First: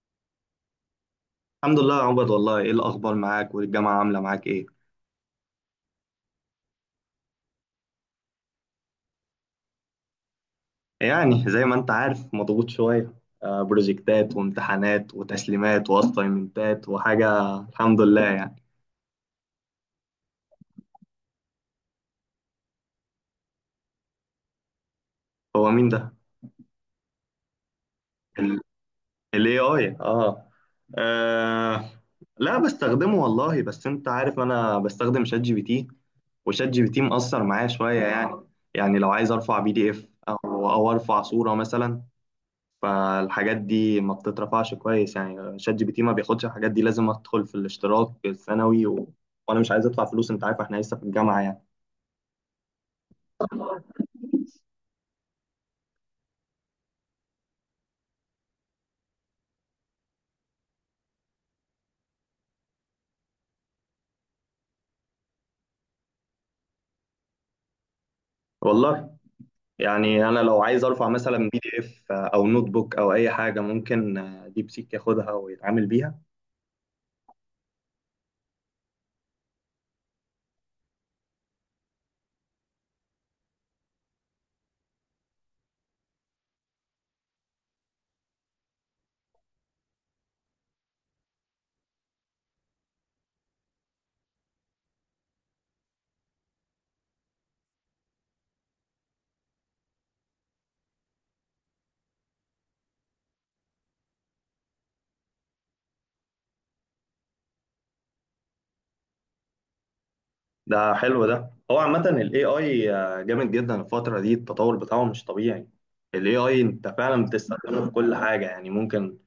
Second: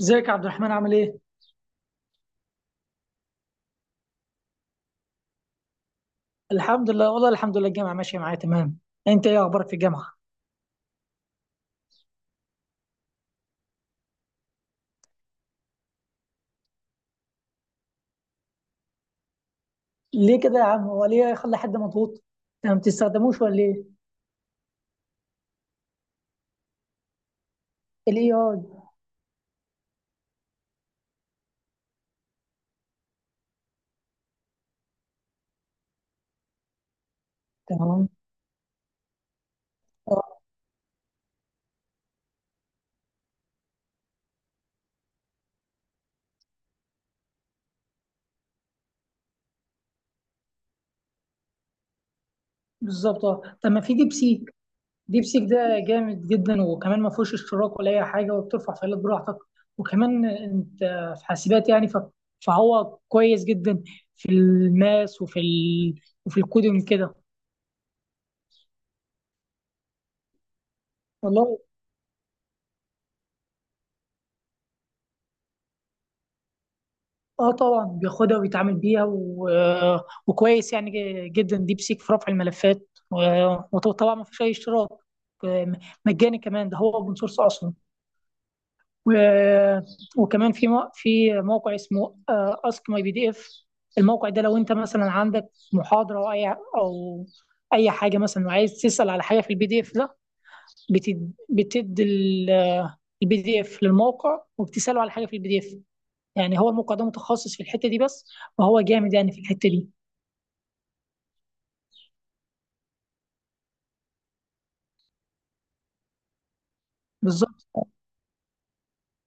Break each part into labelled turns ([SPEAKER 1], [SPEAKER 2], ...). [SPEAKER 1] ازيك يا عبد الرحمن، عامل ايه؟
[SPEAKER 2] الحمد لله يا عبد، والله ايه الاخبار معاك؟ والجامعه عامله معاك ايه؟
[SPEAKER 1] الحمد لله والله الحمد لله، الجامعة ماشية معايا تمام. انت ايه اخبارك في الجامعة؟
[SPEAKER 2] يعني زي ما انت عارف مضغوط شويه. بروجكتات وامتحانات وتسليمات واساينمنتات وحاجه، الحمد لله يعني.
[SPEAKER 1] ليه كده يا عم، هو ليه يخلي حد مضغوط؟ انت ما بتستخدموش ولا ايه؟
[SPEAKER 2] هو مين ده؟
[SPEAKER 1] الاي اي.
[SPEAKER 2] الاي اي؟ اه. آه، لا، بستخدمه والله، بس انت عارف انا بستخدم شات جي بي تي، وشات جي بي تي مأثر معايا شويه
[SPEAKER 1] تمام.
[SPEAKER 2] يعني. يعني لو عايز ارفع بي دي اف
[SPEAKER 1] اه.
[SPEAKER 2] او ارفع صوره مثلا، فالحاجات دي ما بتترفعش كويس، يعني شات جي بي تي ما بياخدش الحاجات دي، لازم ادخل في الاشتراك السنوي وانا مش عايز ادفع فلوس، انت عارف احنا لسه في الجامعه يعني.
[SPEAKER 1] بالظبط، اه، طب ما في ديب سيك. ديب سيك ده جامد جدا، وكمان ما فيهوش اشتراك ولا اي حاجة، وبترفع فايلات براحتك. وكمان انت في حاسبات، يعني، فهو كويس جدا في الماس وفي وفي الكودينج كده.
[SPEAKER 2] والله يعني انا لو عايز ارفع مثلا
[SPEAKER 1] والله.
[SPEAKER 2] بي دي اف او نوت بوك او اي حاجه، ممكن ديب سيك ياخدها ويتعامل بيها.
[SPEAKER 1] اه طبعا بياخدها ويتعامل بيها و... آه، وكويس يعني جدا، ديب سيك في رفع الملفات، و- وطبعا ما فيش اي اشتراك. م- مجاني كمان، ده هو اوبن سورس اصلا. و... وكمان في في موقع اسمه اسك ماي بي دي اف. الموقع ده، لو انت مثلا عندك محاضره او اي، او اي حاجه مثلا، وعايز تسال على حاجه في البي دي اف ده، بتدي البي دي اف للموقع، وبتساله على حاجه في البي دي اف. يعني هو الموقع ده متخصص في الحتة دي بس، وهو جامد يعني في الحتة دي.
[SPEAKER 2] ده حلو، ده هو عامه الاي اي جامد جدا، الفتره دي التطور بتاعه مش طبيعي. الاي اي انت فعلا بتستخدمه
[SPEAKER 1] بالظبط.
[SPEAKER 2] في كل حاجه، يعني ممكن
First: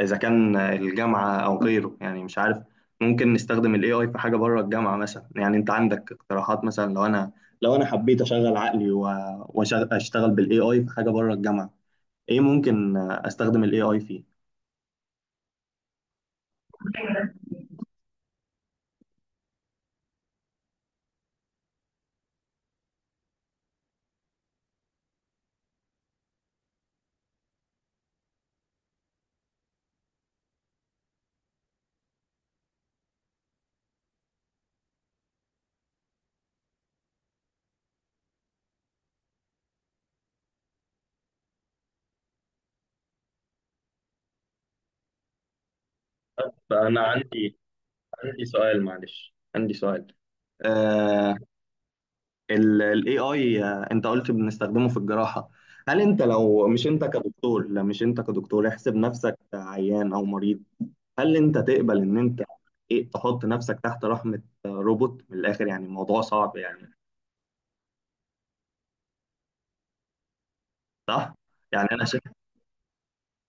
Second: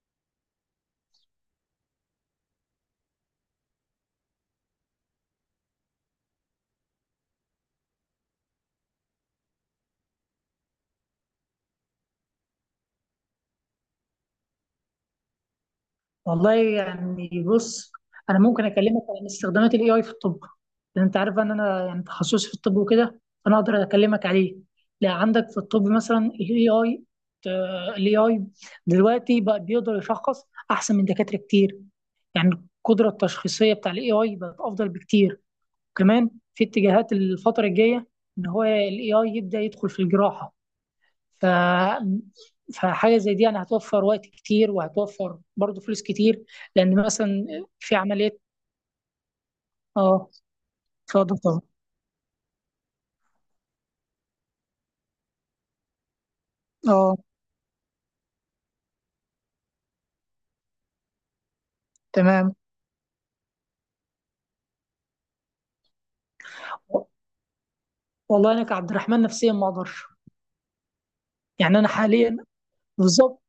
[SPEAKER 2] اذا كان الجامعه او غيره، يعني مش عارف، ممكن نستخدم الاي اي في حاجه بره الجامعه مثلا. يعني انت عندك اقتراحات؟ مثلا لو انا حبيت اشغل عقلي واشتغل بالاي اي في حاجه بره الجامعه، ايه ممكن استخدم الاي اي فيه؟
[SPEAKER 1] والله يعني بص، انا ممكن اكلمك عن استخدامات الاي اي في الطب. لان انت عارف ان انا يعني تخصصي في الطب وكده، فانا اقدر اكلمك عليه. لا، عندك في الطب مثلا الاي اي، الاي اي دلوقتي بقى بيقدر يشخص احسن من دكاترة كتير. يعني القدرة التشخيصية بتاع الاي اي بقت افضل بكتير. كمان في اتجاهات الفترة الجاية ان هو الاي اي يبدأ يدخل في الجراحة. ف... فحاجه زي دي يعني هتوفر وقت كتير، وهتوفر برضه فلوس كتير.
[SPEAKER 2] فأنا
[SPEAKER 1] لان مثلا
[SPEAKER 2] عندي
[SPEAKER 1] في عمليات.
[SPEAKER 2] عندي سؤال، معلش، عندي سؤال،
[SPEAKER 1] اه، اتفضل
[SPEAKER 2] آه.
[SPEAKER 1] طبعا.
[SPEAKER 2] الاي اي انت قلت بنستخدمه في الجراحه، هل انت، لو مش انت
[SPEAKER 1] اه.
[SPEAKER 2] كدكتور، لا مش انت كدكتور، احسب نفسك عيان او مريض، هل انت تقبل ان انت
[SPEAKER 1] تمام.
[SPEAKER 2] ايه، تحط نفسك تحت رحمة روبوت؟ من الاخر يعني الموضوع صعب يعني.
[SPEAKER 1] والله انا كعبد الرحمن نفسيا ما اقدرش.
[SPEAKER 2] صح.
[SPEAKER 1] يعني
[SPEAKER 2] يعني
[SPEAKER 1] انا
[SPEAKER 2] انا
[SPEAKER 1] حاليا. بالظبط.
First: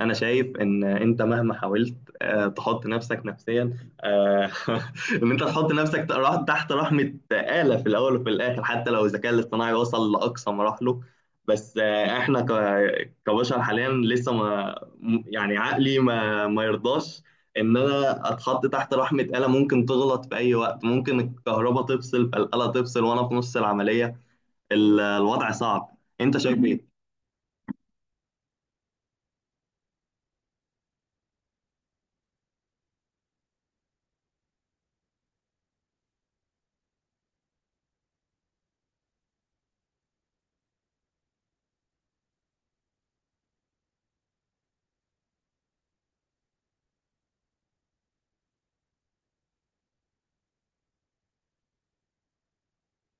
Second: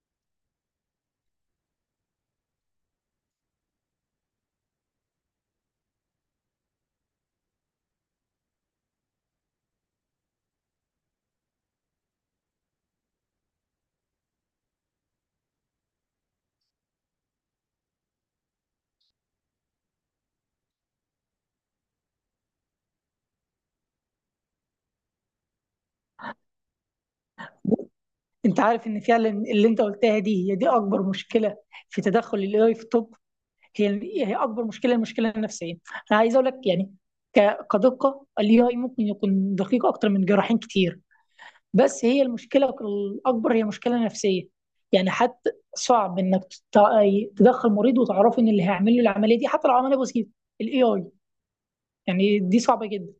[SPEAKER 2] شايف ان انت مهما حاولت تحط نفسك نفسيا، آه، ان انت تحط نفسك تحت رحمه آلة. في الاول وفي الاخر، حتى لو الذكاء الاصطناعي وصل لاقصى مراحله، بس احنا كبشر حاليا لسه ما م- يعني عقلي ما يرضاش ان انا اتحط تحت رحمه آلة، ممكن تغلط في اي وقت، ممكن الكهرباء تفصل فالآلة تفصل وانا في نص العمليه. الوضع صعب، انت شايف ايه؟
[SPEAKER 1] انت عارف ان فعلا اللي انت قلتها دي هي دي اكبر مشكله في تدخل الاي في الطب. هي هي اكبر مشكله، المشكله النفسيه. انا عايز اقول لك يعني، كدقه الاي اي ممكن يكون دقيق اكتر من جراحين كتير، بس هي المشكلة الأكبر، هي مشكلة نفسية. يعني حتى صعب إنك تدخل مريض وتعرف إن اللي هيعمل له العملية دي، حتى لو عملية بسيطة، ال AI، يعني دي صعبة جدا.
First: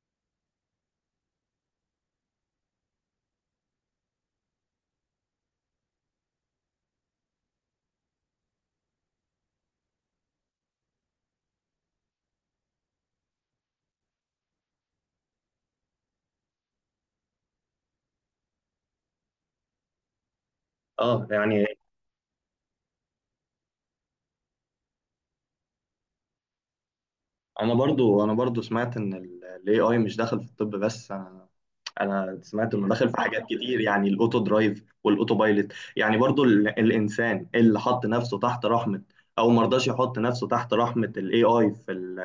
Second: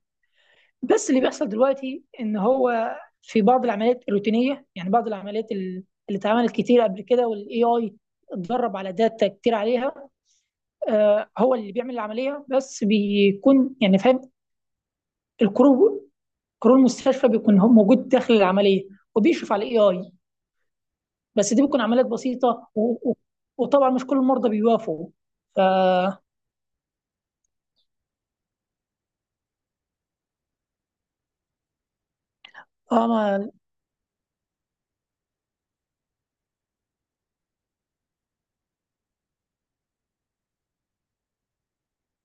[SPEAKER 1] بس اللي بيحصل دلوقتي إن هو في بعض العمليات الروتينية، يعني بعض العمليات اللي اتعملت كتير قبل كده، وال AI اتدرب على داتا كتير عليها، هو اللي بيعمل العملية، بس بيكون يعني فاهم. الكرو كرو المستشفى بيكون هو موجود داخل العملية، وبيشرف على الاي اي.
[SPEAKER 2] اه
[SPEAKER 1] بس دي
[SPEAKER 2] يعني
[SPEAKER 1] بتكون عمليات بسيطه، و... وطبعا مش كل المرضى بيوافقوا. ف
[SPEAKER 2] انا برضو، سمعت ان الاي اي مش داخل في الطب بس، انا سمعت انه
[SPEAKER 1] اه،
[SPEAKER 2] داخل في
[SPEAKER 1] ما
[SPEAKER 2] حاجات
[SPEAKER 1] أنا
[SPEAKER 2] كتير، يعني الاوتو درايف والاوتو بايلوت، يعني برضو الانسان اللي حط نفسه تحت رحمة، او مرضاش يحط نفسه تحت رحمة الاي اي في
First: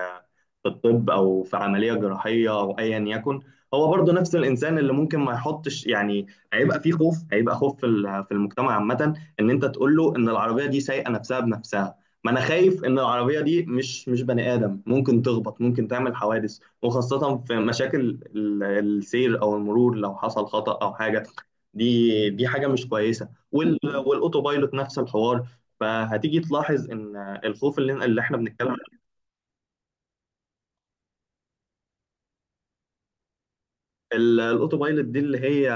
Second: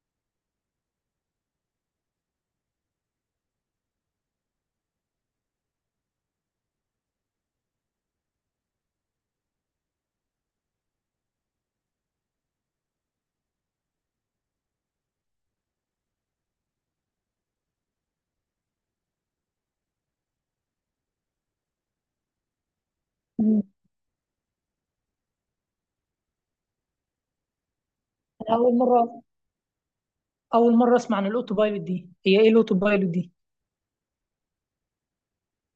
[SPEAKER 2] في الطب او في عمليه جراحيه او ايا يكن، هو برضه نفس الانسان اللي ممكن ما يحطش يعني. هيبقى فيه خوف، هيبقى خوف في في المجتمع عامه، ان انت تقول له ان العربيه دي سايقه نفسها بنفسها. ما انا خايف ان العربيه دي مش بني ادم، ممكن تخبط، ممكن تعمل حوادث، وخاصه في مشاكل السير او المرور، لو حصل خطا او حاجه، دي حاجه مش كويسه. والاوتوبايلوت نفس الحوار، فهتيجي تلاحظ ان الخوف اللي احنا
[SPEAKER 1] اول
[SPEAKER 2] بنتكلم.
[SPEAKER 1] مره، اول مره اسمع عن الاوتو بايلوت دي. هي ايه الاوتو بايلوت دي؟
[SPEAKER 2] الاوتو بايلوت دي اللي هي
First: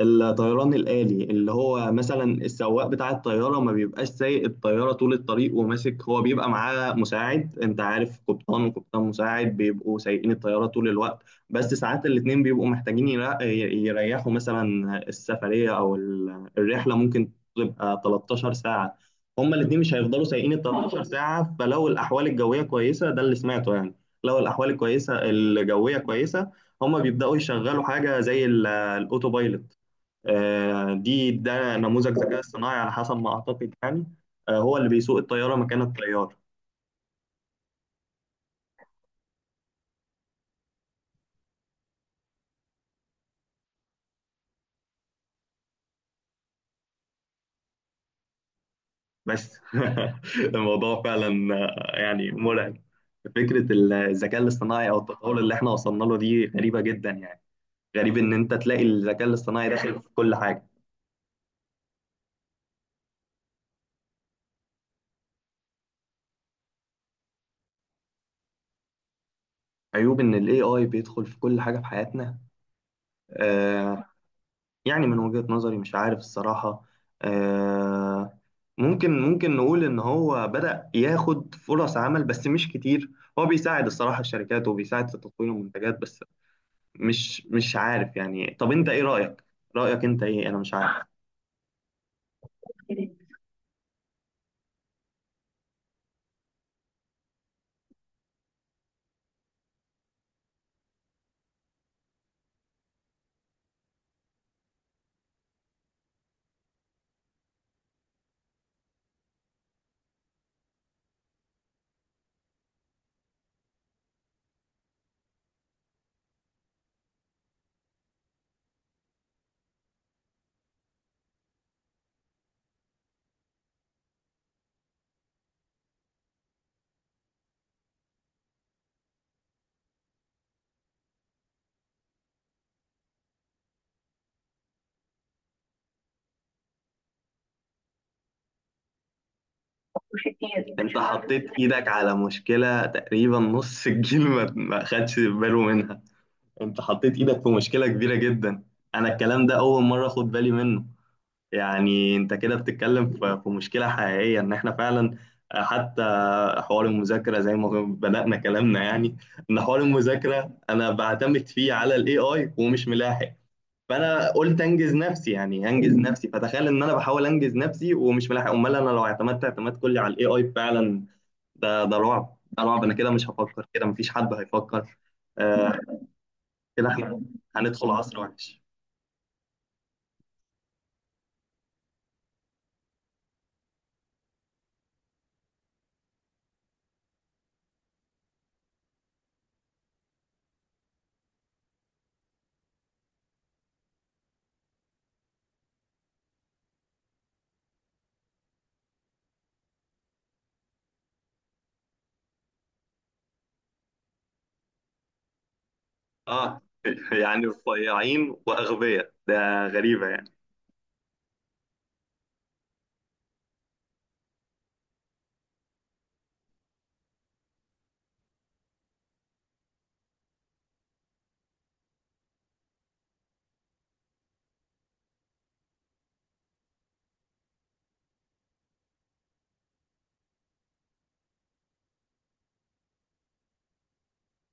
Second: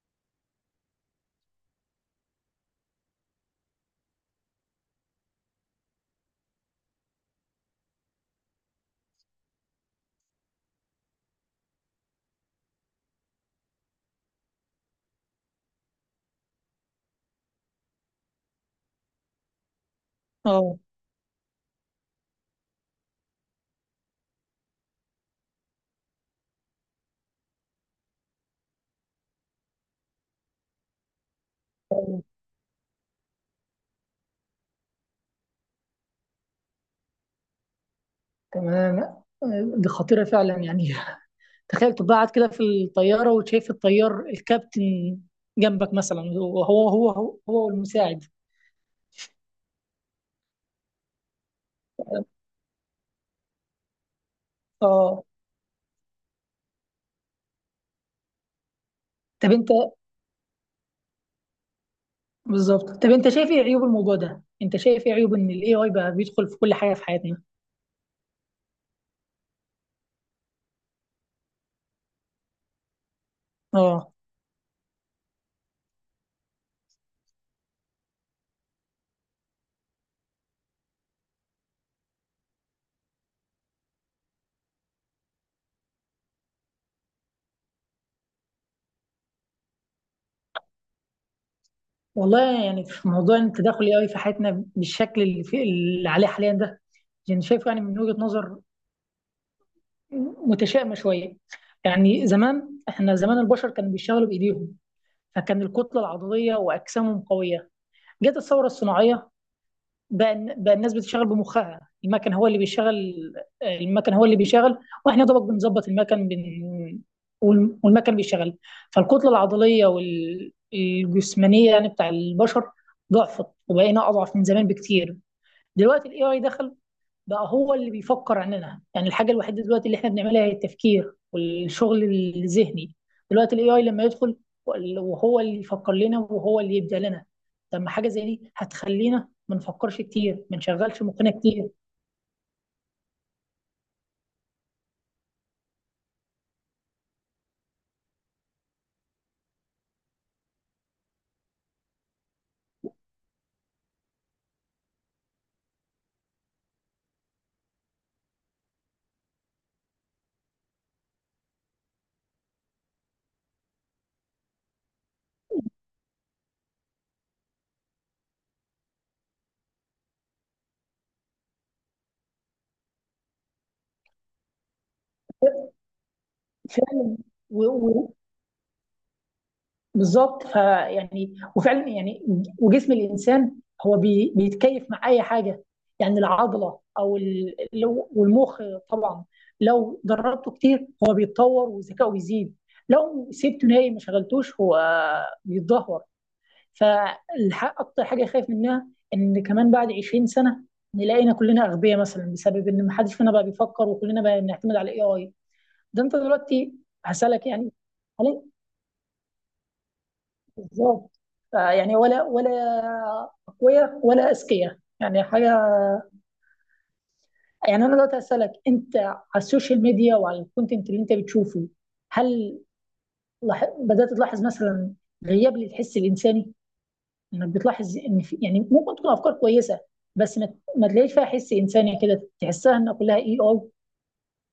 [SPEAKER 2] الطيران الآلي، اللي هو مثلا السواق بتاع الطيارة ما بيبقاش سايق الطيارة طول الطريق وماسك، هو بيبقى معاه مساعد، انت عارف، قبطان وقبطان مساعد بيبقوا سايقين الطيارة طول الوقت، بس ساعات الاتنين بيبقوا محتاجين يريحوا، مثلا السفرية او الرحلة ممكن تبقى 13 ساعة، هما الاتنين مش هيفضلوا سايقين ال
[SPEAKER 1] اه
[SPEAKER 2] 13 ساعة. فلو الأحوال الجوية كويسة، ده اللي سمعته يعني، لو الأحوال الكويسة الجوية كويسة، هما بيبدأوا يشغلوا حاجة زي الأوتوبايلوت. دي نموذج ذكاء اصطناعي على حسب ما اعتقد يعني، هو اللي بيسوق الطياره مكان الطيار.
[SPEAKER 1] تمام. دي خطيره فعلا يعني. تخيل تبقى قاعد كده في الطياره، وشايف الطيار، الكابتن جنبك مثلا، وهو هو هو هو والمساعد.
[SPEAKER 2] بس الموضوع فعلا يعني مرعب. فكره الذكاء الاصطناعي او
[SPEAKER 1] اه،
[SPEAKER 2] التطور اللي احنا وصلنا له دي غريبه جدا يعني. غريب ان انت تلاقي الذكاء
[SPEAKER 1] طب
[SPEAKER 2] الاصطناعي
[SPEAKER 1] انت،
[SPEAKER 2] داخل في كل حاجه.
[SPEAKER 1] بالظبط، طب انت شايف ايه عيوب الموضوع ده؟ انت شايف ايه عيوب ان الاي اي بقى بيدخل في كل حاجه في حياتنا؟
[SPEAKER 2] عيوب ان الاي اي بيدخل في كل حاجه في حياتنا، آه،
[SPEAKER 1] اه.
[SPEAKER 2] يعني من وجهه نظري مش عارف الصراحه، آه، ممكن نقول ان هو بدأ ياخد فرص عمل بس مش كتير، هو بيساعد الصراحة الشركات وبيساعد في تطوير المنتجات بس. مش عارف يعني، طب انت ايه رأيك؟ رأيك انت ايه؟ انا مش عارف.
[SPEAKER 1] والله يعني، في موضوع إن التداخل الاي في حياتنا بالشكل اللي، في اللي عليه حاليا ده، يعني شايف، يعني من وجهة نظر متشائمة شوية. يعني زمان، احنا زمان البشر كانوا بيشتغلوا بايديهم، فكان الكتلة العضلية واجسامهم قوية. جت الثورة الصناعية، بقى الناس بتشتغل بمخها، المكن هو اللي بيشغل، المكن هو اللي بيشغل، واحنا يا دوبك بنظبط المكن، والمكن بيشتغل. فالكتله العضليه والجسمانيه يعني بتاع البشر ضعفت، وبقينا اضعف من زمان بكتير. دلوقتي الاي اي دخل، بقى هو اللي بيفكر عننا. يعني الحاجه الوحيده دلوقتي اللي احنا بنعملها هي التفكير والشغل الذهني. دلوقتي الاي اي لما يدخل، وهو اللي يفكر لنا وهو اللي يبدع لنا، طب ما حاجه زي دي هتخلينا ما نفكرش كتير، ما
[SPEAKER 2] انت مش
[SPEAKER 1] نشغلش
[SPEAKER 2] عارف.
[SPEAKER 1] مخنا
[SPEAKER 2] حطيت
[SPEAKER 1] كتير.
[SPEAKER 2] ايدك على مشكلة تقريبا نص الجيل ما خدش باله منها. انت حطيت ايدك في مشكلة كبيرة جدا، انا الكلام ده اول مرة اخد بالي منه. يعني انت كده بتتكلم في مشكلة حقيقية، ان احنا فعلا، حتى حوار المذاكره زي ما بدانا كلامنا يعني، ان حوار المذاكره انا بعتمد فيه على الاي اي ومش ملاحق، فانا قلت انجز نفسي، يعني هنجز نفسي، فتخيل ان انا بحاول انجز نفسي ومش ملاحق، امال انا لو اعتمدت اعتماد كلي على الاي اي فعلا، ده رعب، ده رعب، انا كده مش هفكر، كده مفيش حد هيفكر. آه. كده
[SPEAKER 1] فعلا.
[SPEAKER 2] احنا هندخل
[SPEAKER 1] و-
[SPEAKER 2] عصر وحش.
[SPEAKER 1] بالظبط، فيعني وفعلا يعني، وجسم الانسان هو بيتكيف مع اي حاجه. يعني العضله، او والمخ طبعا، لو دربته كتير هو بيتطور وذكائه بيزيد، لو سبته نايم ما شغلتوش هو بيتدهور. فاكتر حاجه خايف منها ان كمان بعد 20 سنه نلاقينا كلنا اغبياء مثلا، بسبب ان ما حدش فينا بقى بيفكر، وكلنا بقى بنعتمد على الاي اي. ده انت
[SPEAKER 2] اه
[SPEAKER 1] دلوقتي. هسالك
[SPEAKER 2] يعني
[SPEAKER 1] يعني،
[SPEAKER 2] صياعين
[SPEAKER 1] هل،
[SPEAKER 2] واغبياء، ده غريبه يعني.
[SPEAKER 1] بالظبط، فيعني، ولا اقوياء ولا اذكياء، يعني حاجه. يعني انا دلوقتي هسالك، انت على السوشيال ميديا وعلى الكونتنت اللي انت بتشوفه، هل بدات تلاحظ مثلا غياب للحس الانساني؟ انك بتلاحظ ان في، يعني ممكن تكون افكار كويسه، بس ما تلاقيش فيها حس انساني كده، تحسها انها كلها اي اي.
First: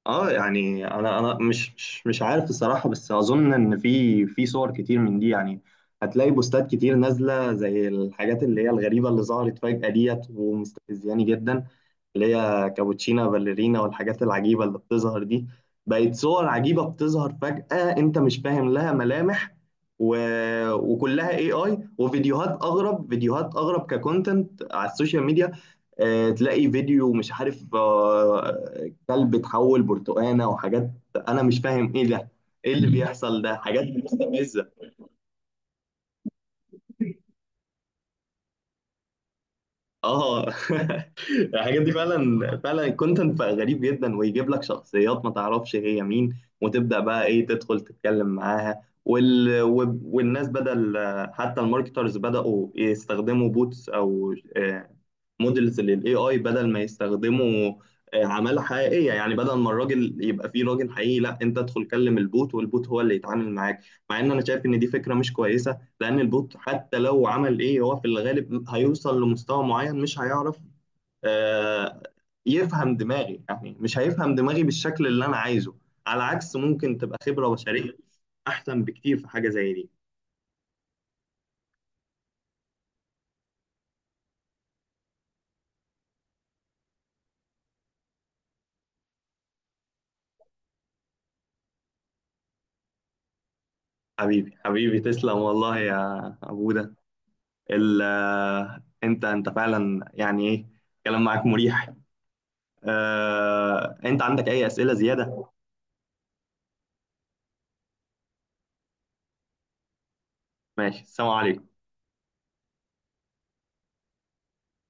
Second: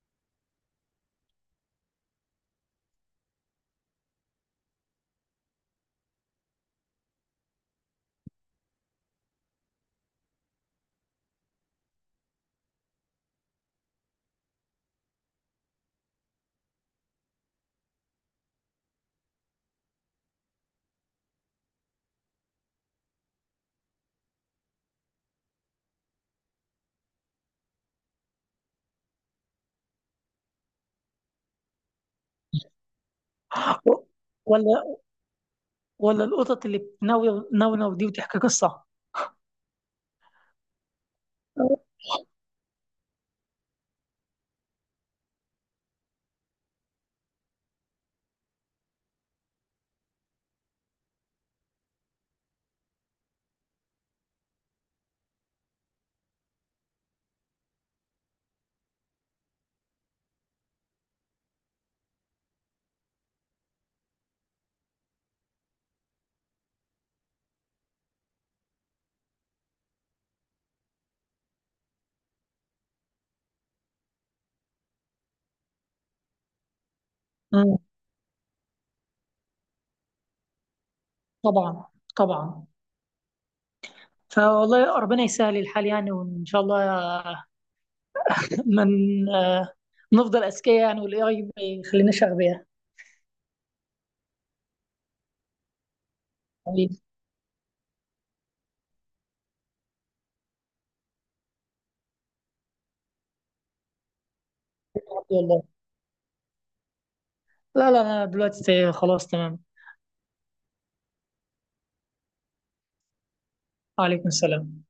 [SPEAKER 2] اه يعني انا مش عارف الصراحه، بس اظن ان في صور كتير من دي يعني، هتلاقي بوستات كتير نازله زي الحاجات اللي هي الغريبه اللي ظهرت فجاه ديت ومستفزياني جدا، اللي هي كابوتشينا باليرينا والحاجات العجيبة اللي بتظهر دي، بقت صور عجيبة بتظهر فجأة انت مش فاهم لها ملامح، و... وكلها اي اي، وفيديوهات اغرب، فيديوهات اغرب ككونتنت على السوشيال ميديا. تلاقي فيديو مش عارف كلب اتحول برتقانة وحاجات، انا مش فاهم ايه ده، ايه اللي بيحصل؟ ده حاجات مستفزة.
[SPEAKER 1] ولا، القطط اللي بتنونو دي وتحكي قصه.
[SPEAKER 2] اه الحاجات دي فعلا، فعلا الكونتنت بقى غريب جدا، ويجيب لك شخصيات ما تعرفش هي مين، وتبدا بقى ايه تدخل تتكلم معاها، والناس بدل، حتى الماركترز بداوا يستخدموا بوتس او مودلز للاي اي بدل ما يستخدموا عماله حقيقيه، يعني بدل ما الراجل يبقى فيه راجل حقيقي، لا، انت ادخل كلم البوت والبوت هو اللي يتعامل معاك. مع ان انا شايف ان دي فكره مش كويسه، لان البوت حتى لو عمل ايه هو في الغالب هيوصل لمستوى معين مش هيعرف آه، يفهم دماغي، يعني مش هيفهم دماغي بالشكل اللي انا عايزه، على عكس ممكن تبقى خبرة
[SPEAKER 1] مم.
[SPEAKER 2] بشرية احسن بكتير في حاجة زي دي.
[SPEAKER 1] طبعا طبعا. فوالله ربنا يسهل الحال، يعني وان شاء الله، من، آه، نفضل اذكياء يعني، والاي اي ما يخليناش اغبياء.
[SPEAKER 2] حبيبي حبيبي تسلم والله يا ابوده.
[SPEAKER 1] حبيبي.
[SPEAKER 2] ال آه، انت فعلا يعني ايه، الكلام معاك مريح. انت عندك اي اسئلة زيادة؟
[SPEAKER 1] والله لا لا، انا دلوقتي خلاص تمام.
[SPEAKER 2] ماشي، السلام عليكم.
[SPEAKER 1] وعليكم السلام.